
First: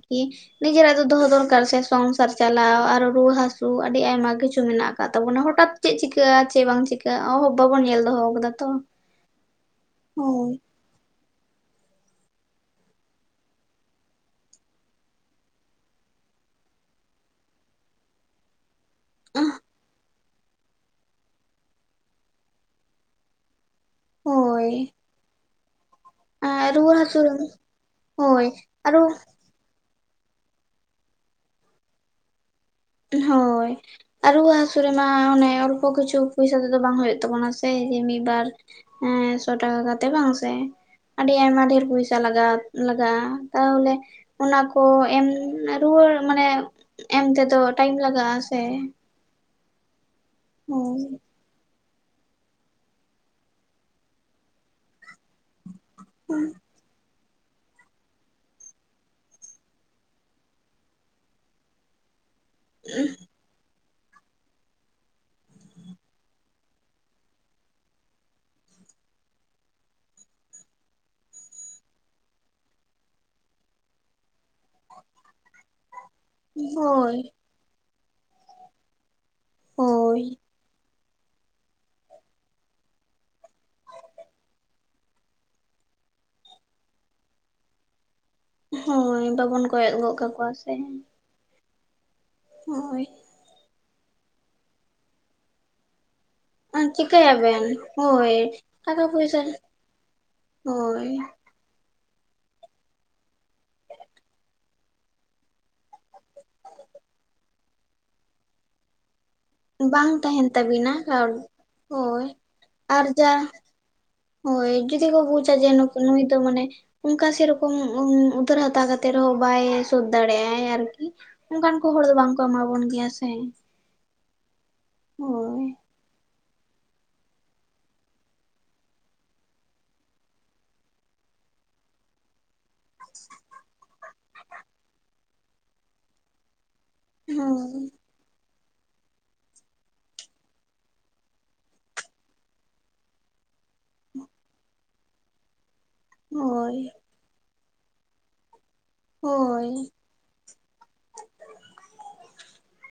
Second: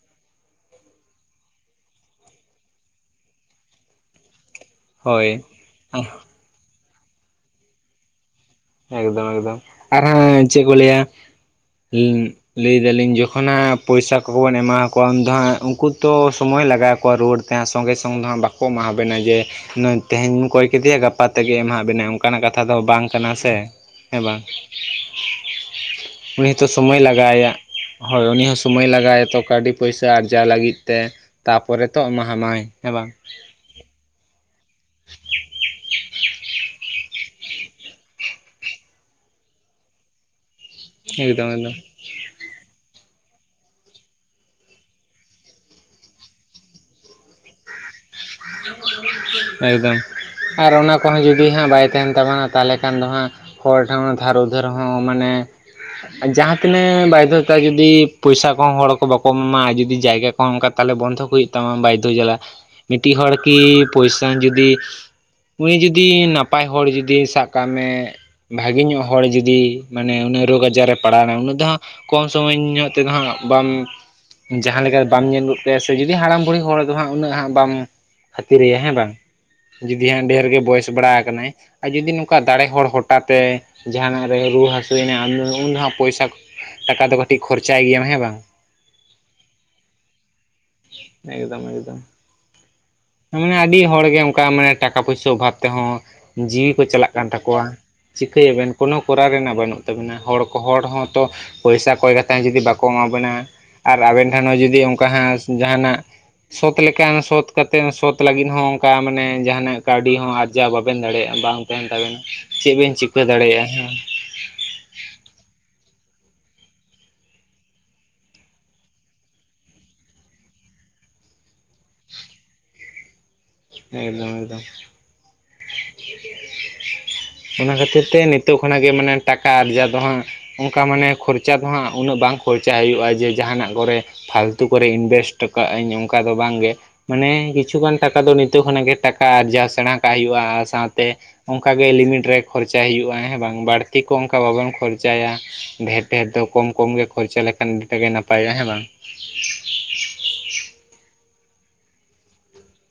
ᱱᱤᱡᱮᱨᱟᱜ ᱫᱚ ᱫᱚᱦᱚ ᱫᱚᱨᱠᱟᱨ ᱥᱮ ᱥᱚᱝᱥᱟᱨ ᱪᱟᱞᱟᱣ ᱟᱨᱚ ᱨᱩᱣᱟᱹ ᱦᱟᱹᱥᱩ ᱟᱹᱰᱤ ᱟᱭᱢᱟ ᱠᱤᱪᱷᱩ᱾ ᱢᱮᱱᱟᱜ ᱟᱠᱟᱫ ᱦᱳᱭ ᱛᱟᱵᱚᱱᱟ ᱦᱚᱴᱟᱛ ᱪᱮᱜ ᱪᱤᱠᱟᱹᱜᱼᱟ ᱪᱮᱜ ᱵᱟᱝ ᱪᱤᱠᱟᱹᱜ-ᱟ ᱚᱦᱚ ᱵᱟᱵᱚᱱ ᱧᱮᱞ ᱫᱚᱦᱚᱣᱟᱠᱟᱫᱟ ᱛᱚ᱾ ᱮᱠᱫᱚᱢ ᱮᱠᱫᱚᱢ ᱟᱨ ᱦᱟᱸ ᱦᱳᱭ ᱪᱮᱜ ᱠᱚ ᱞᱟᱹᱭᱟ ᱩᱸᱜ ᱞᱟᱹᱭᱫᱟᱞᱤᱧ ᱡᱚᱠᱷᱚᱱ ᱦᱟᱸᱜ ᱯᱚᱭᱥᱟ ᱠᱚᱵᱚᱱ ᱮᱢᱟᱠᱚᱣᱟ ᱩᱱ ᱫᱚ ᱦᱟᱸᱜ ᱩᱝᱠᱩ ᱛᱚ ᱥᱚᱢᱚᱭ ᱞᱟᱜᱟᱣ ᱟᱠᱚᱣᱟ ᱨᱩᱣᱟᱹᱲ ᱛᱮ ᱥᱚᱸᱜᱮ ᱥᱚᱝ ᱫᱚ ᱦᱟᱸᱜ ᱵᱟ ᱠᱚ ᱮᱢᱟ ᱦᱟᱵᱮᱱᱟ ᱡᱮ ᱛᱮᱦᱮᱧ ᱢᱚ ᱠᱚᱭ ᱠᱮᱫᱮᱭᱟ ᱜᱟᱯᱟ ᱛᱮᱜᱮ ᱮᱢᱟᱦᱟᱜ ᱵᱮᱱᱟᱭ ᱚᱝᱠᱟᱱᱟᱜ ᱠᱟᱛᱷᱟ ᱫᱚ ᱵᱟᱝ ᱠᱟᱱᱟ ᱥᱮ, ᱦᱮᱸ ᱵᱟᱝ? ᱦᱳᱭ ᱩᱱᱤ ᱦᱚᱸᱛᱚ ᱟᱨ ᱨᱩᱣᱟᱹ ᱥᱚᱢᱚᱭ ᱦᱟᱹᱥᱩ ᱞᱟᱜᱟᱣ ᱟᱭᱟ ᱦᱳᱭ ᱩᱱᱤ ᱦᱚᱸ ᱥᱚᱢᱚᱭ ᱞᱟᱜᱟᱣ ᱟᱭᱟ ᱛᱚ ᱠᱟᱹᱣᱰᱤ ᱯᱚᱭᱥᱟᱹ ᱟᱨᱡᱟᱣ ᱞᱟᱹᱜᱤᱫ ᱛᱮ ᱛᱟᱯᱚᱨᱮ ᱛᱚ ᱮᱢᱟ ᱦᱟᱢᱟᱭ᱾ ᱦᱳᱭ᱾ ᱟᱨ ᱨᱩᱣᱟᱹ ᱦᱟᱹᱥᱩ ᱨᱮᱢᱟ ᱚᱱᱮ ᱚᱞᱯᱚ ᱠᱤᱪᱷᱩ ᱯᱚᱭᱥᱟ ᱛᱮᱫᱚ ᱵᱟᱝ ᱦᱳᱭᱳᱜ ᱛᱟᱵᱚᱱᱟ ᱥᱮ ᱡᱮ ᱢᱤᱜ-ᱵᱟᱨ ᱦᱮᱸ ᱥᱚ ᱴᱟᱠᱟ ᱠᱟᱛᱮ ᱵᱟᱝ ᱥᱮ ᱟᱹᱰᱤ ᱮᱠᱫᱚᱢ ᱟᱭᱢᱟ ᱮᱠᱫᱚᱢ ᱰᱷᱮᱨ ᱯᱚᱭᱥᱟ ᱞᱟᱜᱟᱜ-ᱟ᱾ ᱞᱟᱜᱟᱜᱼᱟ ᱛᱟᱦᱚᱞᱮ ᱚᱱᱟ ᱠᱚ ᱮᱢ ᱨᱩᱣᱟᱹᱲ ᱢᱟᱱᱮ ᱮᱢ ᱛᱮᱫᱚ ᱴᱟᱭᱤᱢ ᱞᱟᱜᱟᱜᱼᱟ ᱥᱮ᱾ ᱮᱠᱫᱚᱢ ᱟᱨ ᱚᱱᱟ ᱠᱚᱦᱚᱸ ᱦᱳᱭ ᱡᱩ ᱡᱩᱫᱤ ᱦᱟᱸᱜ ᱵᱟᱭ ᱛᱟᱦᱮᱱ ᱛᱟᱢᱟ ᱛᱟᱦᱞᱮ ᱠᱷᱟᱱ ᱫᱚ ᱦᱟᱸᱜ ᱦᱚᱲ ᱴᱷᱮᱱ ᱫᱷᱟᱨ ᱩᱫᱷᱟᱹᱨ ᱦᱚᱸ ᱢᱟᱱᱮ ᱡᱟᱦᱟᱸ ᱛᱤᱱᱟᱹᱜ ᱵᱟᱭᱫᱷᱚ ᱡᱟᱸᱦᱟᱭ ᱡᱩᱫᱤ ᱯᱚᱭᱥᱟᱹ ᱠᱚᱦᱚᱸ ᱦᱚᱲ ᱠᱚ ᱵᱟᱠᱚ ᱮᱢᱟᱢᱟ ᱟᱨ ᱡᱩᱫᱤ ᱡᱟᱭᱜᱟ ᱠᱚᱦᱚ ᱛᱟᱦᱚᱞᱮ ᱵᱚᱱᱫᱷᱚᱠ ᱦᱩᱭᱩᱜ ᱛᱟᱢᱟ ᱵᱟᱭᱫᱷᱚ ᱡᱟᱞᱟ᱾ ᱢᱤᱴᱤᱡ ᱦᱚᱲ ᱠᱤ ᱯᱚᱭᱥᱟᱧ ᱡᱩᱫᱤ ᱩᱱᱤ ᱡᱩᱫᱤ ᱱᱟᱯᱟᱭ ᱦᱚᱲ ᱡᱩᱫᱤ ᱥᱟᱵ ᱠᱟᱜ ᱢᱮ ᱵᱷᱟᱜᱮ ᱧᱚᱜ ᱦᱚᱲ ᱡᱩᱫᱤ ᱢᱟᱱᱮ ᱩᱱᱤ ᱨᱳᱜᱽ ᱟᱡᱟᱨ ᱨᱮ ᱯᱟᱲᱟᱣᱱᱟ ᱩᱱᱟᱹᱜ ᱫᱚ ᱦᱟᱸᱜ ᱠᱚᱢ ᱥᱚᱢᱚᱭ ᱧᱚᱜ ᱛᱮᱫᱚ ᱦᱟᱸᱜ ᱵᱟᱢ ᱡᱟᱦᱟᱸ ᱞᱮᱠᱟ ᱵᱟᱢ ᱧᱮᱞᱩᱜ ᱥᱮ ᱡᱩᱫᱤ ᱦᱟᱲᱟᱢ ᱵᱩᱲᱷᱤ ᱦᱚᱲᱫᱚ ᱦᱟᱸᱜ ᱦᱳᱭ ᱩᱱᱟᱹᱜ ᱵᱟᱢ ᱠᱷᱟᱹᱛᱤᱨᱮᱭᱟ ᱦᱮᱸ ᱵᱟᱝ ᱡᱩᱫᱤ ᱦᱳᱭ ᱦᱟᱸᱜ ᱰᱷᱮᱨ ᱜᱮ ᱵᱚᱭᱮᱥ ᱵᱟᱲᱟ ᱟᱠᱟᱱᱟᱭ᱾ ᱟᱨ ᱡᱩᱫᱤ ᱱᱚᱝᱠᱟ ᱫᱟᱲᱮ ᱦᱚᱲ ᱦᱚᱴᱟᱛᱮ ᱡᱟᱦᱟᱱᱟᱜ ᱨᱮ ᱨᱩᱣᱟᱹ ᱦᱟᱹᱥᱩᱭᱮᱱᱟ ᱩᱱ ᱫᱚ ᱦᱟᱸᱜ ᱯᱚᱭᱥᱟ ᱴᱟᱠᱟ ᱫᱚ ᱠᱟᱹᱴᱤᱡ ᱠᱷᱚᱨᱪᱟᱭ ᱜᱮᱭᱟᱢ ᱦᱮᱸ ᱵᱟᱝ? ᱦᱳᱭ ᱵᱟᱵᱚᱱ ᱠᱚᱭᱚᱜ ᱜᱚᱫ ᱠᱟᱠᱚᱣᱟ ᱥᱮ᱾ ᱮᱠᱫᱚᱢ ᱮᱠᱫᱚᱢ᱾ ᱦᱳᱭ᱾ ᱦᱮᱸ, ᱟᱹᱰᱤ ᱦᱚᱲᱜᱮ ᱚᱝᱠᱟ ᱢᱟᱱᱮ ᱴᱟᱠᱟ ᱯᱚᱭᱥᱟᱹ ᱚᱵᱷᱟᱵᱽ ᱛᱮᱦᱚᱸ ᱡᱤᱣᱤ ᱠᱚ ᱟᱨ ᱪᱟᱞᱟᱜ ᱠᱟᱱ ᱛᱟᱠᱚᱣᱟ, ᱪᱤᱠᱟᱹᱭᱟᱵᱮᱱ ᱦᱳᱭ ᱪᱤᱠᱟᱹᱭᱟᱵᱮᱱ ᱠᱳᱱᱳ ᱴᱟᱠᱟ ᱠᱚᱨᱟᱣ ᱯᱚᱭᱥᱟ ᱨᱮᱱᱟᱜ ᱵᱟᱹᱱᱩᱜ ᱛᱟᱵᱤᱱᱟ ᱦᱚᱲ ᱠᱚ ᱦᱚᱲ ᱦᱳᱭ ᱦᱚᱸᱛᱚ ᱯᱚᱭᱥᱟ ᱠᱚᱭ ᱠᱟᱛᱮ ᱦᱚᱸ ᱡᱩᱫᱤ ᱵᱟᱠᱚ ᱮᱢᱟ ᱵᱮᱱᱟ ᱟᱨ ᱟᱵᱮᱱ ᱴᱷᱮᱱ ᱦᱚᱸ ᱡᱩᱫᱤ ᱚᱝᱠᱟ ᱦᱟᱸᱜ ᱡᱟᱸᱦᱟᱱᱟᱜ ᱥᱳᱛ ᱞᱮᱠᱟ ᱥᱳᱛ ᱠᱟᱛᱮ ᱥᱳᱛ ᱞᱟᱹᱜᱤᱫ ᱦᱚᱸ ᱚᱱᱠᱟ ᱢᱟᱱᱮ ᱡᱟᱦᱟᱱᱟᱜ ᱵᱟᱝ ᱠᱟᱹᱣᱰᱤ ᱦᱚᱸ ᱛᱟᱦᱮᱱ ᱟᱨᱡᱟᱣ ᱛᱟᱵᱤᱱᱟ ᱵᱟᱵᱮᱱ ᱠᱟᱹᱣᱰᱤ ᱫᱟᱲᱮᱭᱟᱜᱼᱟ ᱵᱟᱝ ᱛᱟᱦᱮᱱ ᱛᱟᱵᱮᱱᱟ, ᱦᱳᱭ ᱪᱮᱫ ᱵᱮᱱ ᱟᱨ ᱪᱤᱠᱟᱹ ᱡᱟ ᱫᱟᱲᱮᱭᱟᱜᱼᱟ ᱦᱮᱸ᱾ ᱦᱳᱭ ᱡᱩᱫᱤ ᱠᱚ ᱵᱩᱪᱟ ᱡᱮ ᱱᱩᱠ ᱱᱩᱭ ᱫᱚ ᱢᱟᱱᱮ ᱚᱝᱠᱟ ᱥᱮᱨᱚᱠᱚᱢ ᱩᱫᱷᱟᱹᱨ ᱦᱟᱛᱟᱣ ᱠᱟᱛᱮᱫ ᱨᱮᱦᱚᱸ ᱵᱟᱭ ᱥᱳᱫᱷ ᱫᱟᱲᱮᱭᱟᱜ-ᱟᱭ ᱟᱨᱠᱤ᱾ ᱚᱝᱠᱟᱱ ᱠᱚ ᱦᱚᱲ ᱫᱚ ᱵᱟᱝ ᱠᱚ ᱮᱢᱟ ᱵᱚᱱ ᱜᱮᱭᱟ ᱥᱮ᱾ ᱮᱠᱫᱚᱢ ᱮᱠᱫᱚᱢ᱾ ᱦᱳᱭ᱾ ᱚᱱᱟ ᱠᱷᱟᱹᱛᱤᱨ ᱛᱮ ᱱᱤᱛᱳᱜ ᱠᱷᱚᱱᱟᱜ ᱜᱮ ᱢᱟᱱᱮ ᱴᱟᱠᱟ ᱟᱨᱡᱟᱣ ᱫᱚ ᱦᱟᱸᱜ ᱚᱱᱠᱟ ᱢᱟᱱᱮ ᱠᱷᱚᱨᱪᱟ ᱫᱚ ᱦᱟᱸᱜ ᱩᱱᱟᱹᱜ ᱵᱟᱝ ᱠᱷᱚᱨᱪᱟ ᱦᱩᱭᱩᱜᱼᱟ ᱡᱮ ᱡᱟᱸᱦᱟᱱᱟᱜ ᱠᱚᱨᱮ ᱯᱷᱟᱞᱛᱩ ᱠᱚᱨᱮ ᱤᱱᱵᱷᱮᱥᱴ ᱠᱟᱜ-ᱟᱹᱧ ᱚᱱᱠᱟ ᱫᱚ ᱵᱟᱝᱜᱮ᱾ ᱢᱟᱱᱮ ᱦᱳᱭ ᱠᱤᱪᱷᱩᱜᱟᱱ ᱴᱟᱠᱟ ᱫᱚ ᱱᱤᱛᱳᱜ ᱠᱷᱚᱱᱟᱜ ᱜᱮ ᱴᱟᱠᱟ ᱟᱨᱡᱟᱣ ᱥᱮᱬᱟ ᱠᱟᱜ ᱦᱩᱭᱩᱜᱼᱟ, ᱟᱨ ᱥᱟᱶᱛᱮ ᱚᱝᱠᱟᱜᱮ ᱞᱤᱢᱤᱴ ᱨᱮ ᱠᱷᱚᱨᱪᱟᱭ ᱦᱩᱭᱩᱜᱼᱟ ᱦᱮᱸ ᱵᱟᱝ ᱵᱟᱹᱲᱛᱤ ᱠᱚ ᱚᱝᱠᱟ ᱵᱟᱵᱚᱱ ᱠᱷᱚᱨᱪᱟᱭᱟ ᱰᱷᱮᱨ᱾ ᱰᱷᱮᱨ ᱫᱚ ᱠᱚᱢ ᱦᱳᱭ ᱠᱚᱢ ᱜᱮ ᱠᱷᱚᱨᱪᱟ ᱞᱮᱠᱷᱟᱱ ᱟᱹᱰᱤᱴᱟ ᱜᱮ ᱱᱟᱯᱟᱭᱚᱜᱼᱟ ᱦᱮᱸ ᱵᱟᱝ? ᱦᱳᱭ᱾